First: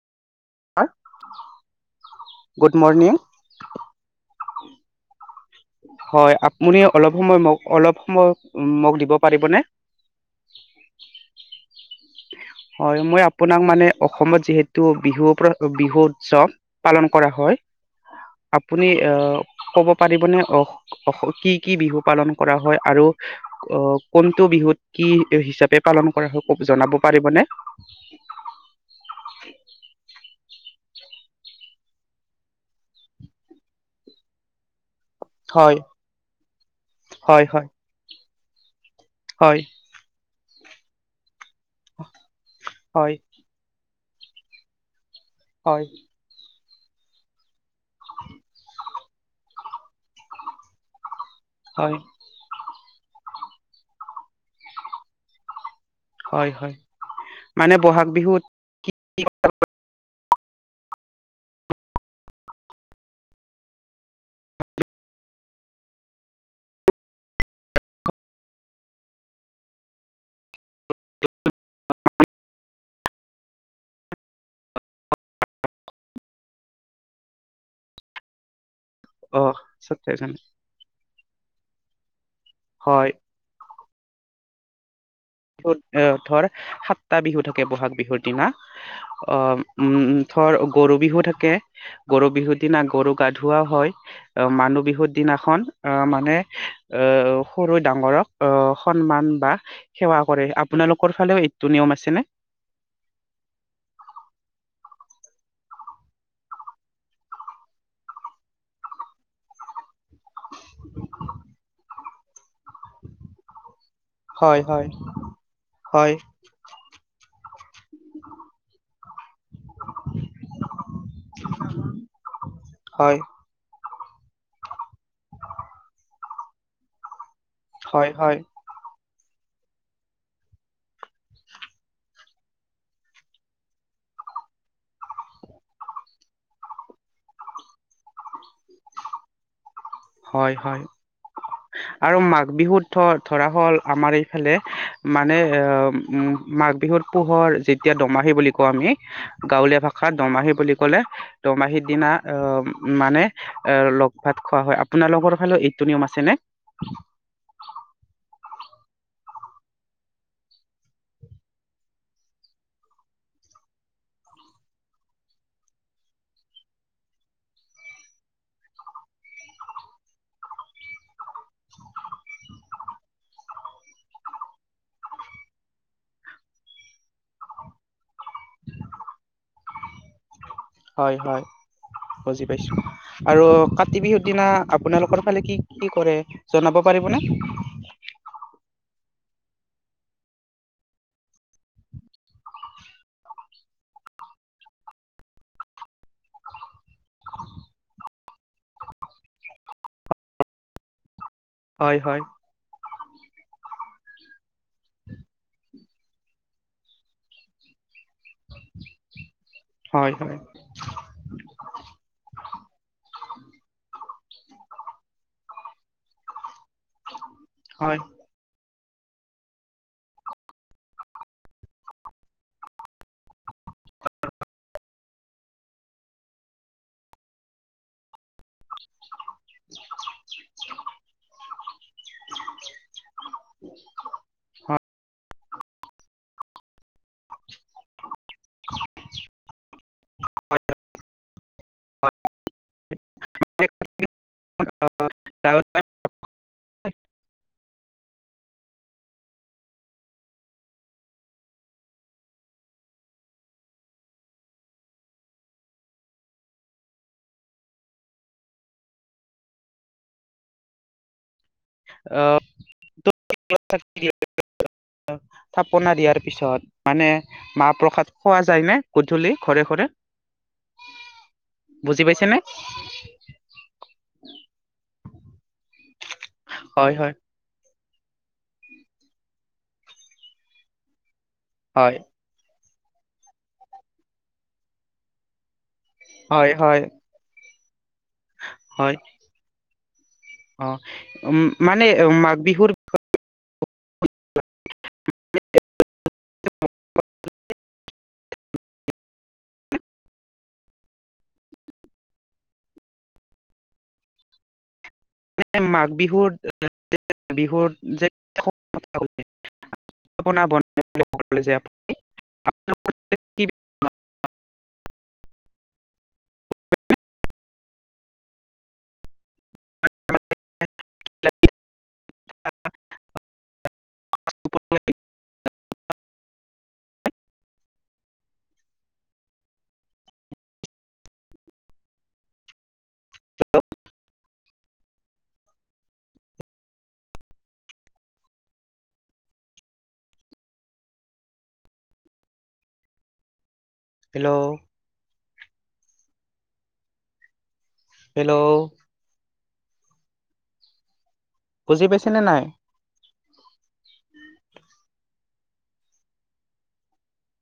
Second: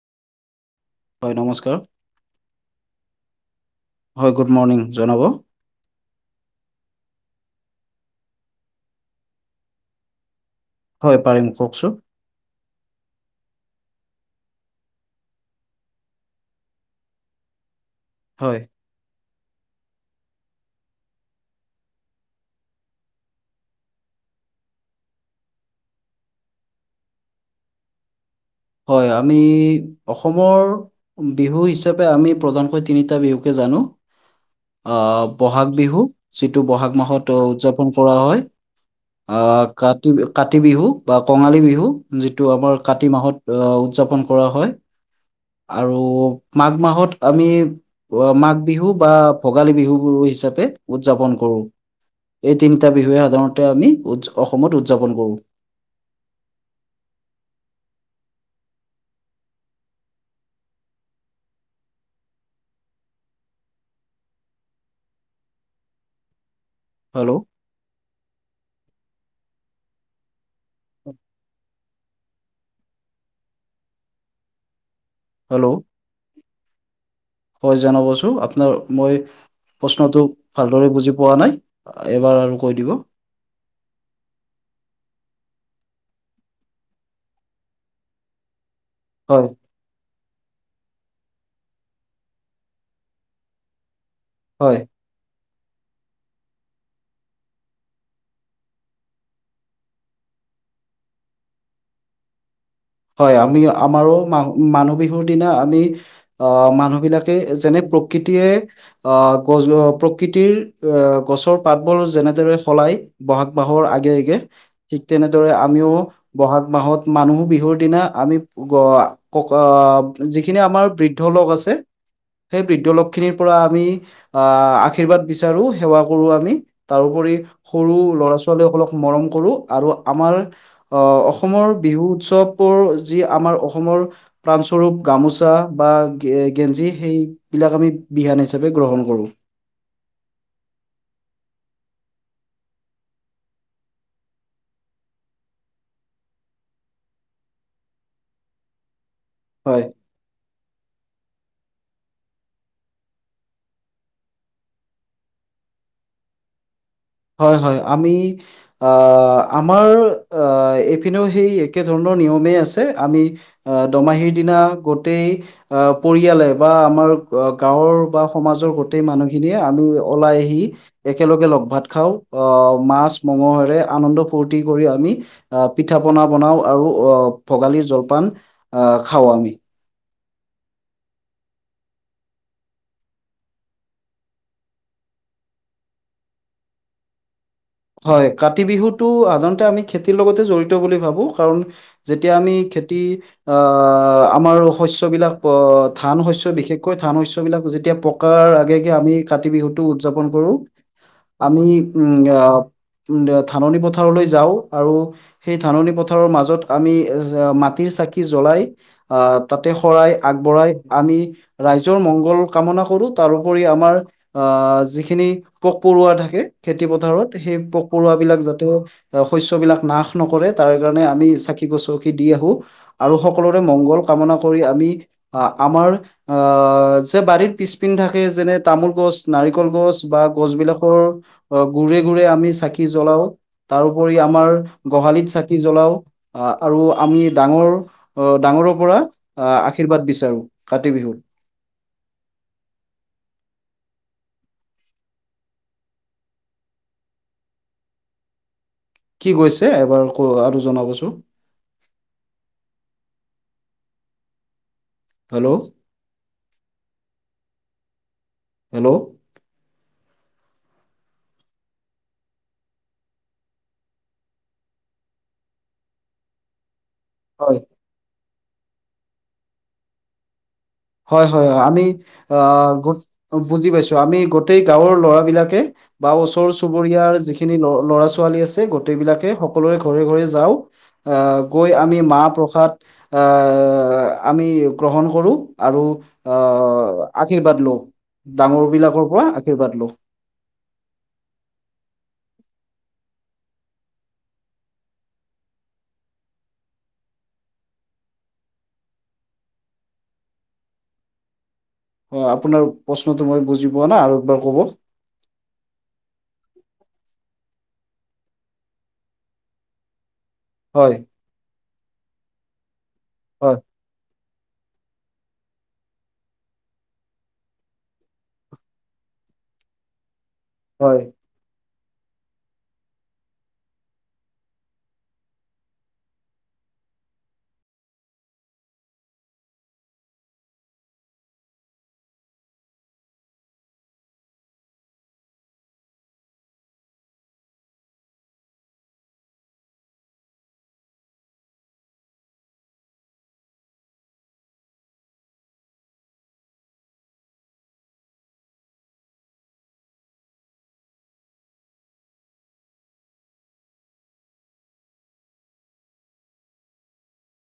হয়, নমস্কাৰ। Good morning হয়, গুড মৰ্ণিং জনাব। হয়, আপুনি অলপ সময় মোক অলপ সময় মোক দিব পাৰিবনে! হয়, পাৰিম কওকচোন! হয়, মই আপোনাক মানে অসমত যিহেতু বিহুৰ ওপৰত, বিহু উৎসৱ পালন কৰা হয়। হয় আপুনি আহ ক'ব পাৰিবনে! অ, কি কি বিহু পালন কৰা হয়, আৰু অহ, কোনটো বিহুত কি হিচাপে পালন কৰা হয়, জনাব পাৰিবনে! হয়, আমি অসমৰ বিহু হিচাপে আমি, প্ৰধানকৈ তিনিটা বিহুকে জানো। আহ। বহাগ হয় বিহু, যিটো বহাগ মাহত হয় হয় উদযাপন কৰা হয়। হয় আহ, কাতি-কাতি বিহু বা কঙালী বিহু, যিটো আমাৰ কাতি হয় মাহত আহ, উদযাপন কৰা হয়, হয় আৰু মাঘ মাহত আমি মাঘ বিহু বা ভোগালী বিহু হিচাপে উদযাপন কৰো। হয়। এই তিনিটা বিহুৱে সাধাৰণতে আমি উদ, অসমত উদযাপন কৰোঁ। হয়, হয়, মানে বহাগ বিহুত হেল্ল'! হেল্ল'! হয়। জনাবচোন আপোনাৰ মই অ প্ৰশ্নটো ভালদৰে বুজি পোৱা নাই এবাৰ আৰু কৈ দিব। হয় ধৰ সাতটা বিহু থাকে বহাগ বিহুৰ দিনা। হয় অহ উম, ধৰ গৰু বিহু থাকে, গৰু বিহুৰ দিনা গৰু গা ধুওঁৱা হয়। হয় মানুহ বিহুৰ দিনাখন আহ মানে আহ সৰুয়ে ডাঙৰক আহ সন্মান বা সেৱা কৰে, আপোনালোকৰ ফালেও এইটো নিয়ম আছেনে? হয়, আমি আমাৰো মা মানুহ বিহুৰ দিনা আমি আহ মানুহ বিলাকে যেনে প্ৰকৃতিয়ে আহ গছ প্ৰ কৃতিৰ এ গছৰ পাতবোৰ যেনেদৰে সল লাই বহাগ মাহৰ আগে আগে, হয় হয় ঠিক তেনেদৰে আমিও হয় বহাগ মাহত মানুহ বিহুৰ দিনা আমি ক যিখিনি আমাৰ বৃ বৃদ্ধ লোক আছে, সেই বৃদ্ধ লোক হয় খিনিৰ পৰা আহ আশীৰ্বাদ বিচাৰো সেৱা কৰো আমি, তাৰপৰি সৰু হয় ল'ৰা হয় ছোৱালীসকলক মৰম কৰোঁ, আৰু আমাৰ অঁ অসমৰ বিহু উৎসৱ যি আমাৰ অসমৰ প্ৰাণস্বৰূপ গামোচা বা গেঞ্জি সেই সেই বিলাক আমি বিহুৱান হিচাপে গ্ৰহণ কৰোঁ। হয়, হয়। আৰু মাঘ বিহুত ধ ধৰা হ'ল, আমাৰ এইফালে মানে মাঘ বিহুত পুহৰ যেতিয়া দোমাহি বুলি কওঁ আমি, গাঁৱলীয়া হয় ভাষাত দোমাহী বুলি ক'লে দোমাহীৰ দিনা অঁ মানে এ লগ ভাত খোৱা হয়। আপোনালোকৰ ফালেও এইটো নিয়ম আছে নে? হয়, হয়। আমি আঁ, আমাৰ আ, এইপিনেও সেই একে ধৰণৰ নিয়মেই আছে। আমি আঁ, দোমাহিৰ দিনা গোটেই আঁ, পৰিয়ালে বা আমাৰ গাঁৱৰ বা সমাজৰ গোটেই মানুহখিনিয়ে আমি ওলাই আহি একেলগে লগ ভাত খাওঁ, আহ মাছ মঙহেৰে আনন্দ ফূুৰ্তি কৰি আমি আঁ পিঠা পনা বনাওঁ আৰু আঁ ভোগালীৰ জলপান আঁ খাওঁ আমি। হয়, হয়, বুজি পাইছো। আৰু কাতি বিহুৰ দিনা আপোনালোকৰ ফালে কি কি কৰে জনাব পাৰিবনে? হয়, কাতি বিহুতটো সাধাৰণতে আমি খেতিৰ লগতে জড়িত বুলি ভাবো, কাৰণ যেতিয়া আমি খেতি আঁ আমাৰ শস্য বিলাক অ' ধান শস্যৰ বিশেষকৈ ধান শস্য বিলাক যেতিয়া পকে পকাৰ আগে আগে আমি কাতি বিহুটো উদযাপন কৰোঁ। [inaudible] আমি হয় উম হয় আহ উম ধাননি পথাৰলৈ যাওঁ, আৰু সেই ধাননি পথাৰৰ মাজত আমি এ মাটিৰ চাকি জ্বলাই অ তাতে শৰাই হয় হয় আগবঢ়াই আমি ৰাইজৰ মংগল কামনা কৰো, তাৰোপৰি আমাৰ আঁ, যিখিনি পোক পৰুৱা থাকে খেতি পথাৰত সেই পোক হয় পৰুৱাবিলাক যাতে শস্যবিলাক নাশ নকৰে, তাৰ কাৰণে আমি চাকি গছি দি আহো। আৰু সকলোৰে মংগল কামনা কৰি আমি আ আমাৰ অ' যে বাৰীৰ পিছপিনে থাকে যেনে তামোল গছ নাৰিকল গছ বা গছ বিলাকৰ গুৰিত তে আমি চাকি জ্বলাও, তাৰ ঊপৰিও আমি গোহালিত কি চাকি জ্বলাও, আ আৰু আমি ডাঙৰ- অ, ডাঙৰৰ পৰা আ আশীৰ্বাদ বিচাৰো, কাতি বিহুত। [unintelligible] [unintelligible] কি কৈছে এবাৰ কথাটো জনাবছোন? হেল্লৌ' হেল্লৌ' আ [unintelligible] থাপনা দিয়াৰ পিছত, হয় মানে- মাহ প্ৰসাদ খোৱা যায় নে গধূলি ঘৰে ঘৰে? হয় হয় হয়, আমি বুজি পাইছে আ নে বুজি পাইছো আমি গোটেই গাঁওৰ ল'ৰা বিলাকে- বা ওচৰ হয় চুবুৰীয়াৰ হয় যিখি- খিনি ল'ৰা ছোৱালী আছে, গোটেই বিলাকে সকলোৰে ঘৰে ঘৰে যাওঁ, আ- গৈ হয় আমি মাহ প্ৰসাদ আ আমি গ্ৰহণ কৰোঁ আৰু- হয়, হয়। আহ আশীৰ্বাদ লওঁ, ডাঙৰ বিলাকৰ পৰা আশীৰ্বাদ লওঁ। অঁ, উম মানে মাঘ বিহুৰ- [unintelligible] [unintelligible] অঁ আপোনাৰ প্ৰশ্নটো মই বুজি পোৱা নাই আৰু একবাৰ ক'ব। মানে মাঘ বিহুত [unintelligible] বিহুত যে [unintelligible] পিঠা পনা বন- হয় যে আপ- হয়। [unintelligible] হয়। [unintelligible] হেল্লৌ' হেল্লৌ' হেল্লৌ' বুজি পাইছেনে নাই?